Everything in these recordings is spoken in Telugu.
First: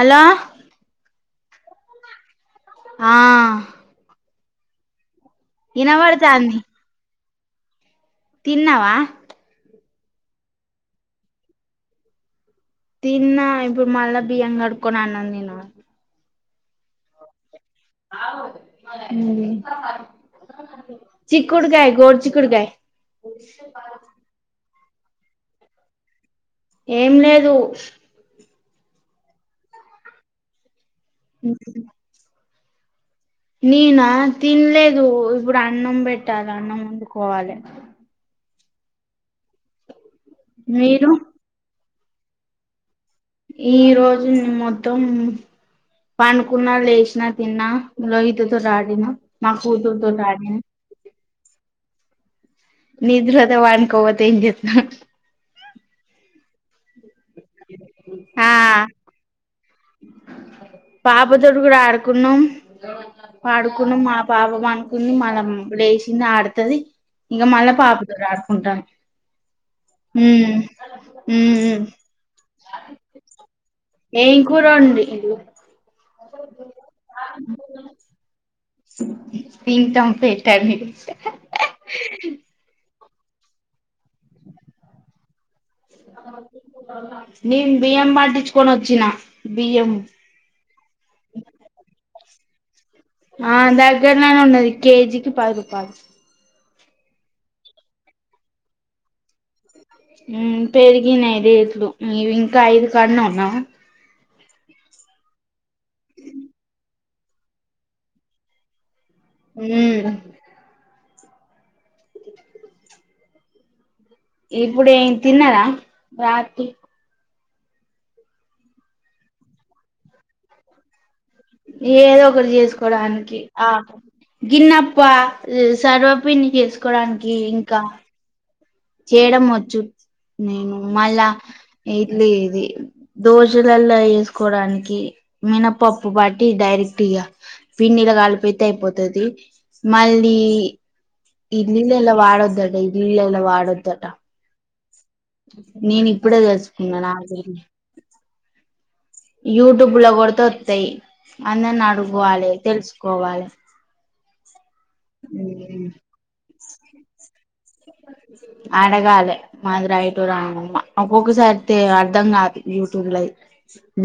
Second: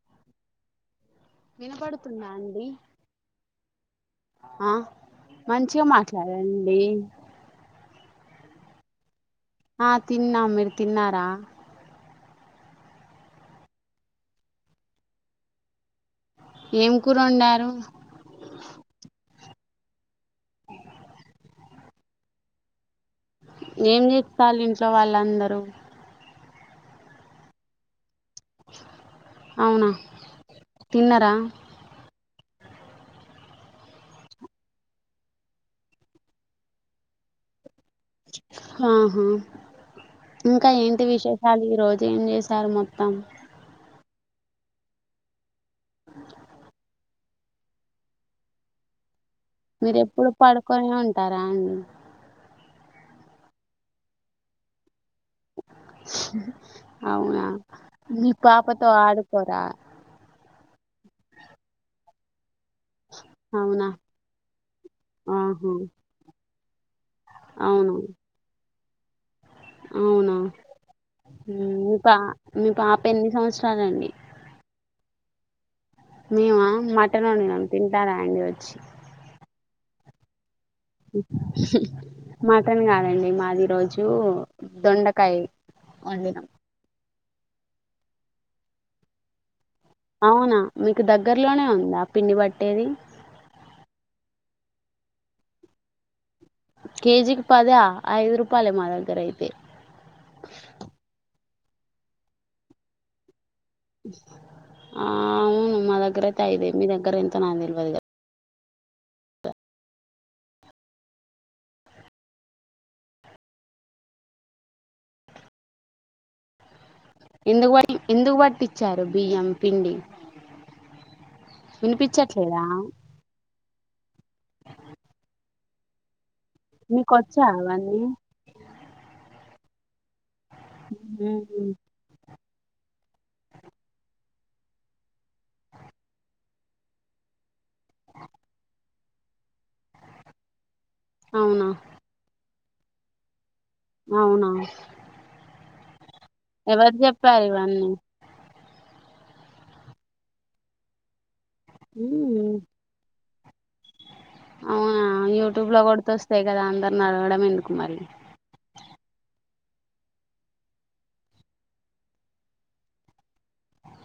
హలో వినపడుతుందా అండి ఆ ఆ మంచిగా మాట్లాడండి తిన్నవా ఆ తిన్నాం మీరు తిన్నారా తిన్నా ఇప్పుడు మళ్ళా బియ్యం గడుక్కొని అన్నం తినాలి ఏం కూరొండారు మ్ చిక్కుడుగాయ్ గోరు చిక్కుడుగాయ్ ఏం జేస్తాలు ఇంట్లో వాళ్ళందరూ? ఏం లేదు అవునా తిన్నరా? నేనా తిన్లేదు ఇప్పుడు అన్నం బెట్టాలి అన్నం వండుకోవాలె ఆహా ఇంకా ఏంటి మీరు విశేషాలు ఈ రోజు ఏం జేశారు మొత్తం? ఈ రోజు మొత్తం పండుకున్నా లేస్ న తిన్నా లోహిత తోటి ఆడినా మా మీరు కూతురుతోటి ఎప్పుడు ఆడినా పడుకొనే ఉంటారా అండి నిద్రవత్తె పడుకోక పోతే ఏం జేత్తం అవునా మీ ఆ పాపతో ఆడుకోరా? పాపతోటి కూడా ఆడుకున్నం అవునా పాడుకున్నం మా పాప పనుకుని మళ ఆహా లేచంది ఆడుతది ఇంక మళ్ళా అవును పాపతోటి ఆడుకుంటాం. అవునా మ్ ఉమ్ మీ పా మీ పాప ఎన్ని సంవత్స ఏ కూర వండిళ్ళు? మేము మటన్ వండినం తింటారా అండి వచ్చి? తింటాం ఫెట్ హ్హ్ మటన్ కాదండి మాది ఈరోజు దొండకాయ వండినాం నేను బియం పండించుకొని వచ్చిన బియ్యం అవునా మీకు దగ్గర్లోనే ఉందా పిండి పట్టేది? ఆ దగ్గరలోనే ఉన్నది కేజీకి పది రూపాయలు కేజీకి పద ఐదు రూపాయలె మా దగ్గరైతే మ్ పెరిగినయి రేట్లు నీవి ఇంకా ఐదు కాడనె ఉన్నావ? ఆ అవును మా దగ్గర అయితే అయిదే మీ దగ్గర ఎంతో నాకు తెలివదుగా హ ఇప్పుడు ఏం తిన్నారా రాత్రి ఎందుకువాయి ఎందుకు పట్టిచ్చారు బియ్యం పిండి? ఏదో ఒకటి వినిపించట్లేదా చేసుకోడానికి ఆ గిన్నప్ప ల్ సర్వ పిన్ని మీకు చేసుకోవడానికి వచ్చా ఇంకా అవన్నీ చేయడం వచ్చు నేను మళ్ళా ఉమ్, ఇట్లీ ఇది దోశలలో వేసు కోవడానికి మినప్పప్పు బట్టి డైరెక్ట్ గా పిండిలా కలిపితే అయిపోతది. మళ్ళీ అవునా ఇడ్లి ల్లా వాడద్దోండి ఇడ్లిల్ల వాడద్ అవునా నేను ఇప్పుడే ఎవరు తెలుసుకున్నా చెప్పారు నాగిరి ఇవన్నీ యూట్యూబ్ లో కొడితే వత్తాయి. అందరిని అడుకోవాలి ఉమ్, తెలుసుకోవాలి అవునా యూట్యూబ్ లో కొడుతే వస్తాయి కదా అందరిని అడగడం ఎందుకు మరి? అడగాలి మాది రైటూ రాంగ్మ్మా ఒక్కొక్కసారితే అర్ధం కాదు యూట్యూబ్ లై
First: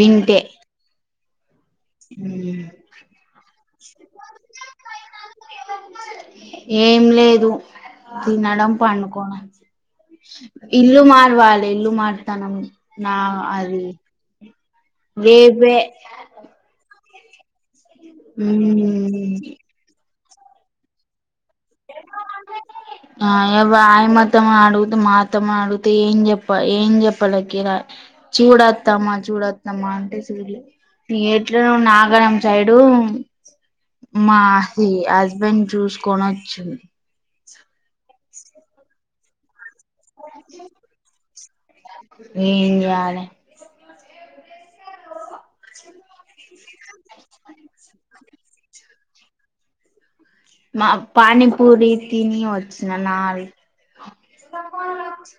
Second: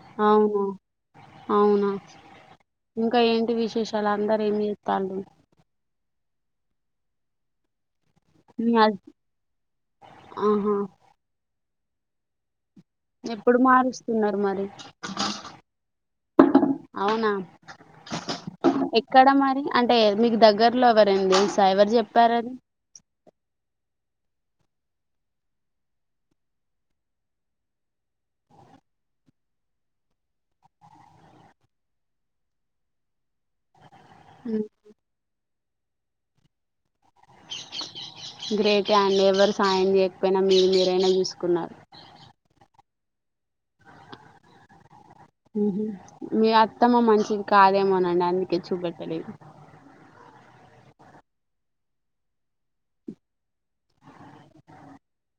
వింటే అవునా అవునా ఇంకా ఏంటి విశేషాలు అందరూ ఏం చేత్తళ్ళు? ఏం లేదు మీ తినడం, హస్ పండుకోడం ఆహా ఇల్లు మారవాలి ఇల్లు మారుతానం నా ఎప్పుడు అది మారుస్తున్నారు మరి మీవే అవునా ఎక్కడ మరి అంటే మీకు దగ్గర్లో ఎవరండి సైవరు చెప్పారని మతం అడుగుత మతం అడుగుతే ఏం చెప్ప ఏం చెప్పాలకి రా చూడ వత్తమా మా చూడొద్దమ్మా అంటే చూళ్ళే ఎట్లనో నాగరం సైడు మాహి హస్బెండ్ చూసుకొని వచ్చింది గ్రేటే అండి ఏ చూసుకున్నారు ఎంజాలే ఉమ్ మీ అత్తమ్మ మంచిది కాదేమోనండి అందుకే చూపెట్టలేదు. మా పానీపూరి తిని వచ్చిన నావి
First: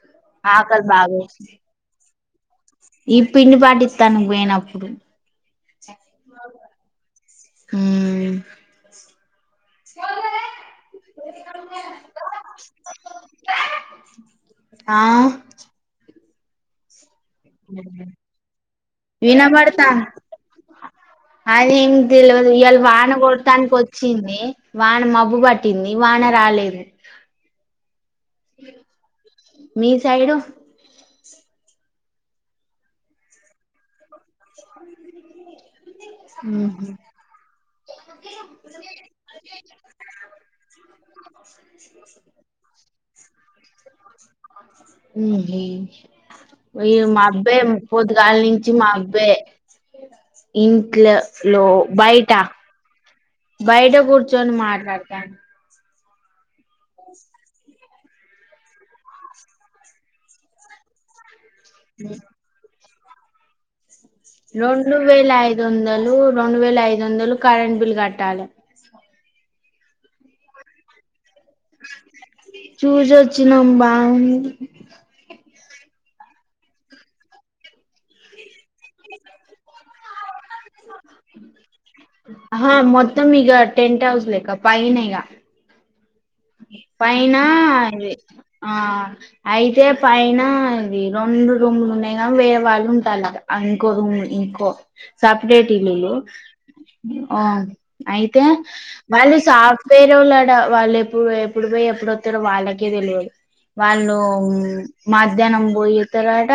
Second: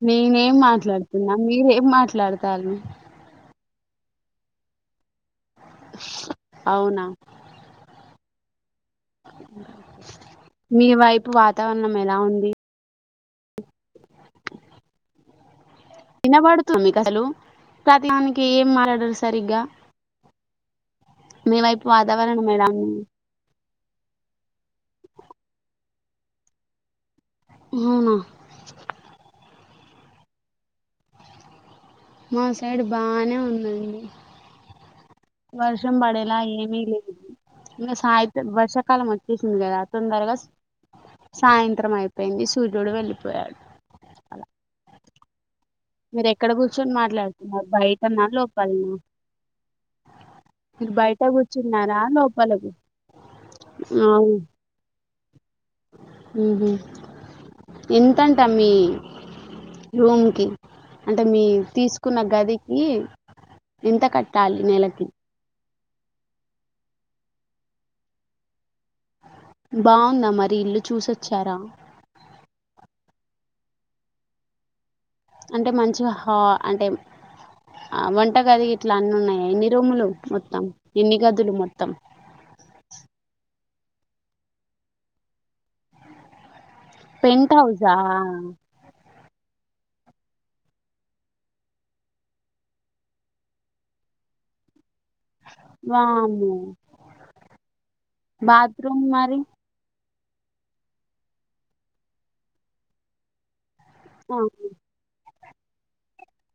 నేనేం మాట్లాడుతున్నా మీరేం మాట్లాడుతు ఈ పిండి పాటిత్తాను పోయినప్పుడు అవునా అ మీ వైపు వాతావరణం ఎలా ఉంది? ఆ వినబడుతుంది మీకు అసలు ప్రతి దానికి ఏం మాట్లాడరు సరిగ్గా మీ అ వైపు ఇంగిది వాతావరణం లోల్ ఎలా ఇయల ఉంది వాన కొడతాంది పో వచ్చింది వాన మబ్బు పట్టింది వాన రాలేది ఉవునా మీ సైడు? మా సైడ్ బానే ఉందండి. వర్షం పడేలా ఏమి లేదు ఇంగ సాయితే వర్షాకాలం వచ్చేసింది కదా తొందరగా సాయంత్రం అయిపోయింది. సూర్యుడు వెళ్ళిపోయాడు అలా ఉ ఇ పోయ మాబ్బే మాట్లాడుతున్నారు బయటనా పోద్దిగాల నుంచి లోపలనా మబ్బే మీరు ఇంట్ల బయట లో కూర్చున్నారా బయట లోపల బయట కూర్చొని మాట్లాడతాను. ఉహు ఎంతంట మీ రూమ్ కి? అంటే మీ తీసుకున్న గదికి ఎంత కట్టాలి నెలకి? దొందలు రెండు వేల ఐదు వందలు కరెంట్ బిల్ కట్టాలి. బావుందా మరి ఇల్లు చూసొచ్చారా? చ్చినామం బావుంది. అంటే మంచిగా హ అంటే ఆ వంటగది ఇట్లా అన్ని ఉన్నాయ ఎన్ని రూములు? మొత్తం ఎన్ని గదులు మొత్తం ఆహా మొత్తం ఇగ టెంట్ హౌస్లక్క పైన్ ఇగ ఫైనా పెంట్ హౌసా ఇది ఆ అయితే పైన ఇది రెండు రూములు ఉన్నాయి కానీ వేరే వాళ్ళు ఉంటారు ఇంకో రూమ్లు ఇంకో సప్డేట్ ఇల్లులు వామ్మో ఓ అయితే బాత్రూమ్ మళ్ళీ మరి సాఫవే ఇయొళడా వాళ్ళు ఎప్పుడు పోయ్ ఎప్పుడు పోయి ఎప్పుడు వత్తరో వాళ్ళకే తెలియాలి. వాళ్ళు ఆ! మా మధ్యాహ్నం పోయ తారట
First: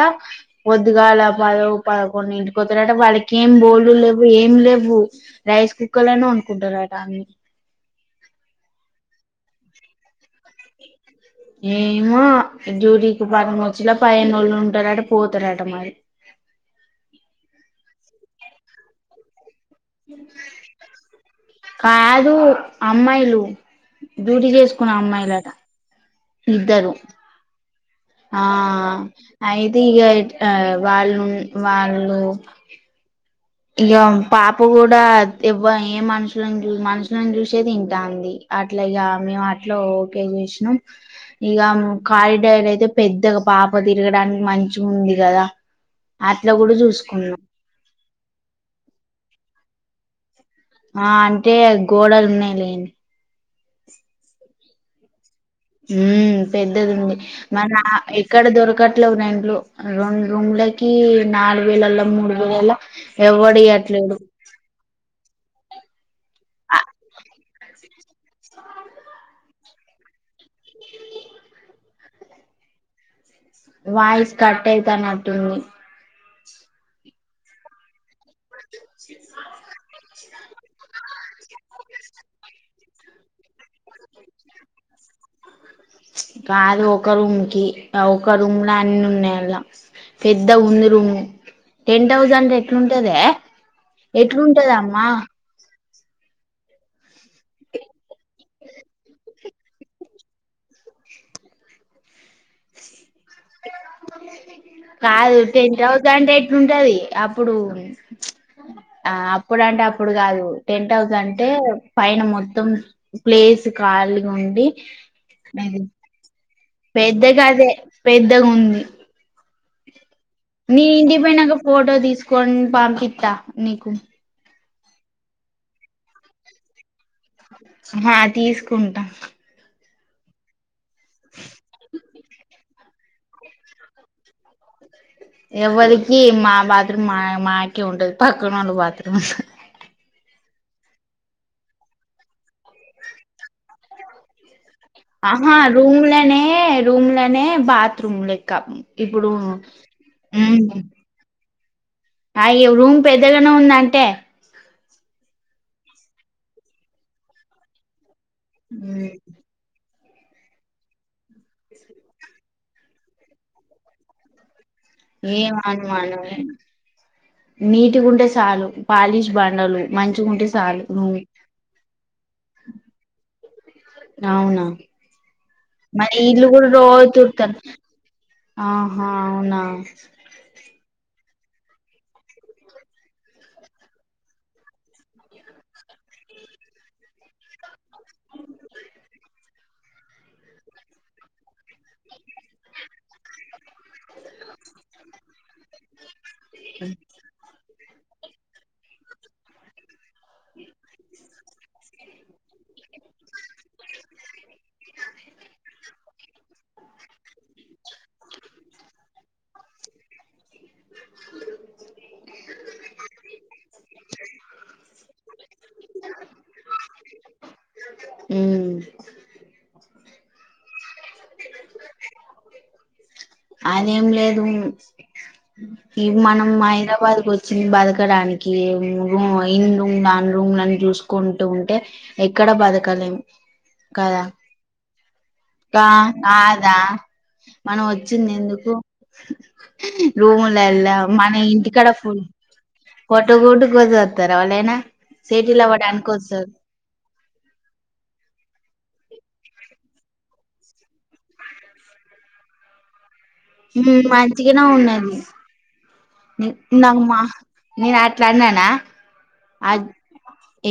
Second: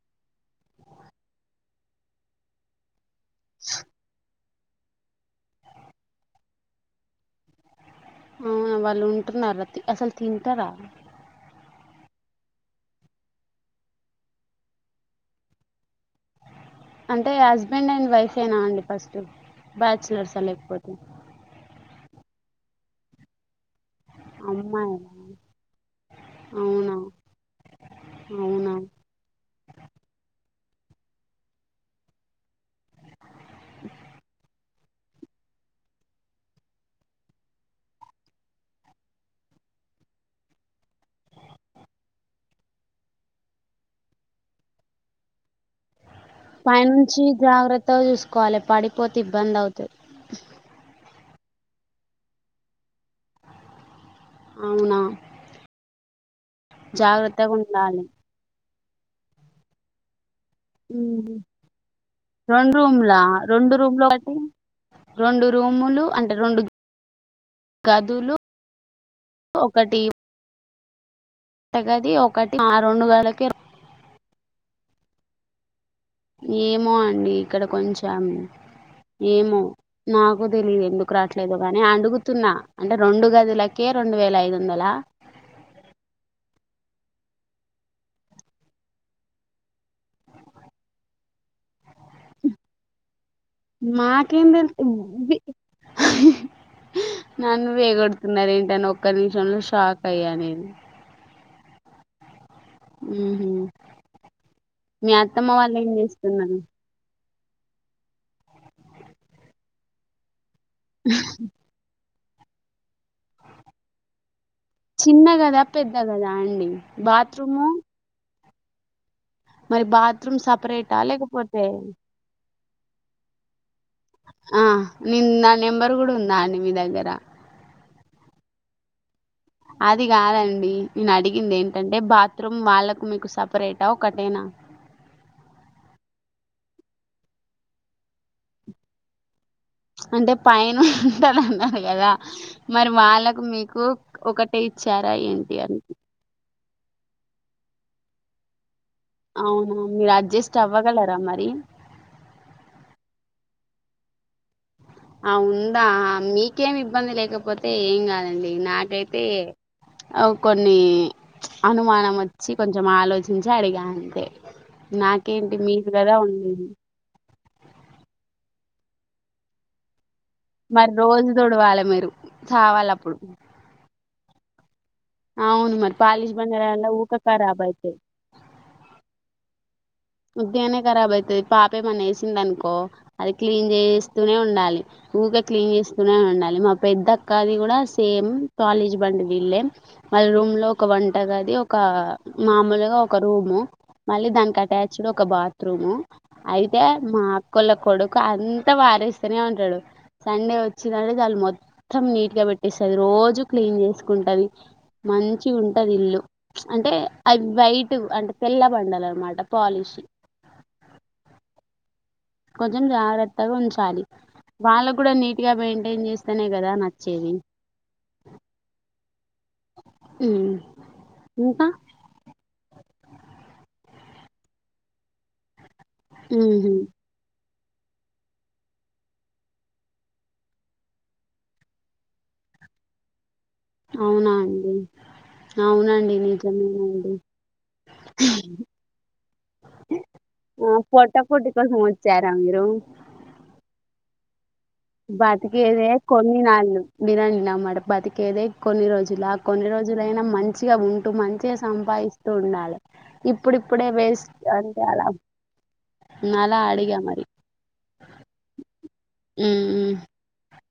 పొద్గాల పద పదకొండు ఇంటికితారట వాళ్ళకి ఇంకేం బోల్డు లేవు ఏం లేవు రైస్ కుక్కర్ లోనే వండుకుంటారట అవి అవునా వాళ్ళు ఉంటున్నార అసల్ తింటరా ఏమో డ్యూటీకి వారం వచ్చేలా పదిహేను రోజుల్ ఉంటరట పోతరట మరి టే నా అండి ఫస్ట్ బ్యాచిలర్సా లేకపోతే కాదు అమ్మాయిలు డ్యూటీ చేస్కునే అమ్మాయి అమ్మాయిలట ఇద్దరు అవునా ఆ అవునా అయితే ఇగ ఇట్ ఆ వాళ్ళున్ వాళ్ళు ఇగ పాప కూడా ఇవ్వ ఏ మనుషులన్ జూ మనుషులన్ జూసే తింటాంది అట్లా ఇగ మేం అట్లో ఓకే చేసినం ఇగ కారిడార్ అయితే పెద్దగ పాప తిరగడానికి మంగుంది గదా పై నుంచి జాగ్రత్తగ చూస్కోవాలె పడిపోతే ఇబ్బందౌతది. ఆ అంటే గోడలున్నయి లేండి. అవునా మ్ పెద్దదుంది. జాగ్రత్తగా మన ఉండాలి ఇక్కడ దొరకట్లేవ్ రెంట్లు రొం రూమ్లకి నాలుగు వేలల్ల మూడు వేలల్ల రెండు రూమ్లా ఎవ్వడ్ ఇయ్యట్లేడు. రొండు రూములు అంటే రొండు గదులు ఇస్తానుగ ఒకటి వంట గది ఒకటి ఆ రెండు గదులకే వాయిస్ కట్ అయితనట్టుంది. ఏమో అండి ఇక్కడ కొంచం ఏమో నాక్ తెలీదు ఎందుకు రాట్లేద్ గని అడుగుతున్నా అంటే రొండు గదులకే రెండు వేల ఐదు వందల? కాదు ఒక రూమ్కి ఆ ఒక రూమ్ల అన్నున్నయి అల్ల పెద్దగుంది రూము. టెంట్ హౌస్ ఎట్లుంటదే మాకేం తెలుసు ఎట్లుంటదమ్మా? వి నన్ను వేగొడుతున్నరేంటన్ ఒక్క నిమిషంలో షాక్ అయ్యా నేను ఉహు మీ కాదు అత్తమ్మ వాళ్ళు టెంట్ ఏం హౌస్ అంటే చేస్తున్నారు ఎట్లుంటది అ ప్పుడూ ఆ అప్పుడంటే అప్పుడు కాదు టెంట్ హౌస్ అంటే పైన మొత్తం ప్లేస్ కాలిగ ఉండి చిన్న గదా పెద్ద గదా అండి బాత్రూము పెద్దగదే పెద్దగుంది. మరి బాత్రూమ్ నీ సపరేటా ఇంటిక్ పోయినంక లేకపోతే ఫోటో తీస్కోన్ పంపిత్త నీకు ఆ నిన్ నా నెంబర్ గుడ ఉందా అండి మీ దగ్గర అహ తీస్కుంట అది గాదండి నేన్ అడిగింద్ ఏంటంటే బాత్రూమ్ వాళ్ళకు మీకు సపరేటా ఒకటేనా అ ఎవల్కి మా బాత్రూమ్ మా మాకే ఉంటది పక్కనోళ్ళ బాత్రూమ్ అంటే పైనుంటర్ అన్నర్ కదా మరి వాళ్ళకు మీకు ఒక అహ రూమ్లనే రూమ్లనే బాత్రూమ్ లెక్క ఇప్పుడూ మ్ అవునా మీరు అడ్జస్ట్ అవ్వగలరా మరి అయి రూమ్ పెద్దగనే ఉందంటే ఆ ఉందా మీకేం ఇబ్బంది లేకపోతే ఏం కాదం డి నాకైతే అవ్ కొన్నీ అనుమానం వచ్చి కొంచం ఆలోచించి అడిగా అంతే ఏం నాకేంటి మీరు కదా అనుమానమే ఉండేది నీటిగుంటే సాలు పాలిష్ బండలు మంచి. మరి రోజు తుడువాలే మీరు చవాలే అప్పుడు. అవును వును. అవును మరి పాలిష్ ఇల్లు కూడా బంగారాల రోజు ఊక తుడుతాడు ఖరాబ్ అయితాయి ఆహా అవునా. ఉత్తిగానే కరాబ్ అయితది పాపేమన్నచేసింది అనుకో అది క్లీన్ చేస్తూనే ఉండాలి. ఊకే క్లీన్ చేస్తూనే ఉండాలి మా పెద్ద అక్కది కూడా సేమ్ కాలేజీ బంటు వీళ్ళేం. మళ్ళా రూమ్ లో ఒక వంటగాది అది ఒక మామూలుగా ఒక రూము మళ్ళీ దానికి అటాచ్. ఒక బాత్రూము అయితే మా అక్కళోకు. కోడుకు అంత వారేస్తేనే ఉంటాడు సండే వచ్చిందంటే చాలు మొత్తం నీట్ గా పెట్టేస్తాడు. రోజు క్లీన్ చేసుకుంటది. మంచిగుంటది ఇల్లు అంటే వైట్ అంటే తెల్ల బండాలు అన్నమాట. పాలిష్. ఉమ్. కొంచెం జాగ్రత్తగా ఉంచాలి. వాళ్ళకు కూడా నీట్ గా మెయింటైన్ చేస్తానే కదా నచ్చేది. ఉమ్. ఉమ్ ఇంకా. అదేం లేదు ఈ మనం ఉహు హైదరాబాద్ కు వస్తే. బతకడానికి రూమ్ ఇన్ రూమ్ దన్ రూమ్ని చూసుకుంటూ ఉంటే ఎక్కడ. ఎండ బతకాలేం. అవునా అండి. ఆహ్ అవునండి నాదా. నిజమేనండి మనం వచ్చింది ఎందుకు ఆ రూములేళ్ళ పొట్ట మన పోటీ కోసం ఇంటికాడ ఫుల్. వచ్చారా మీరు. ఫోటో కూడా చూపెడతారా వాళ్ళైనా. సిటీలు బతికేదే అవ్వడానికి కొన్ని వస్తారు నాలు బిరయానీ నా మ బతికేదే. కొన్ని రోజులు ఆహ్ కొన్ని రోజులైనా మంచిగా ఉంటూ మంచిగా సంపాదిస్తూ ఉండాలి. ఇప్పుడిప్పుడే వేస్ట్ అంటే అలా. ఉమ్ అలా అడిగా నామ్మా మరి నేను అట్లా అన్నానా. అద్ ఉమ్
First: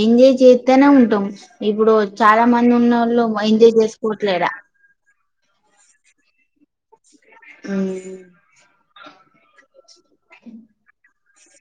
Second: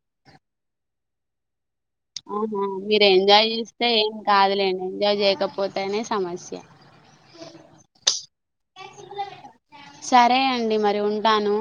ఎంజాయ్ చేస్తానే ఉంటాం. ఇప్పుడు చాలా ఆహా మంది మీరు ఉన్నోళ్ళు ఎంజాయ్ చేస్తే ఏం చేసుకోవట్లేడా కాదులేండి ఎంజాయ్ చేయకపోతేనే సమస్య. సరే అండి మరి ఉం. రాను.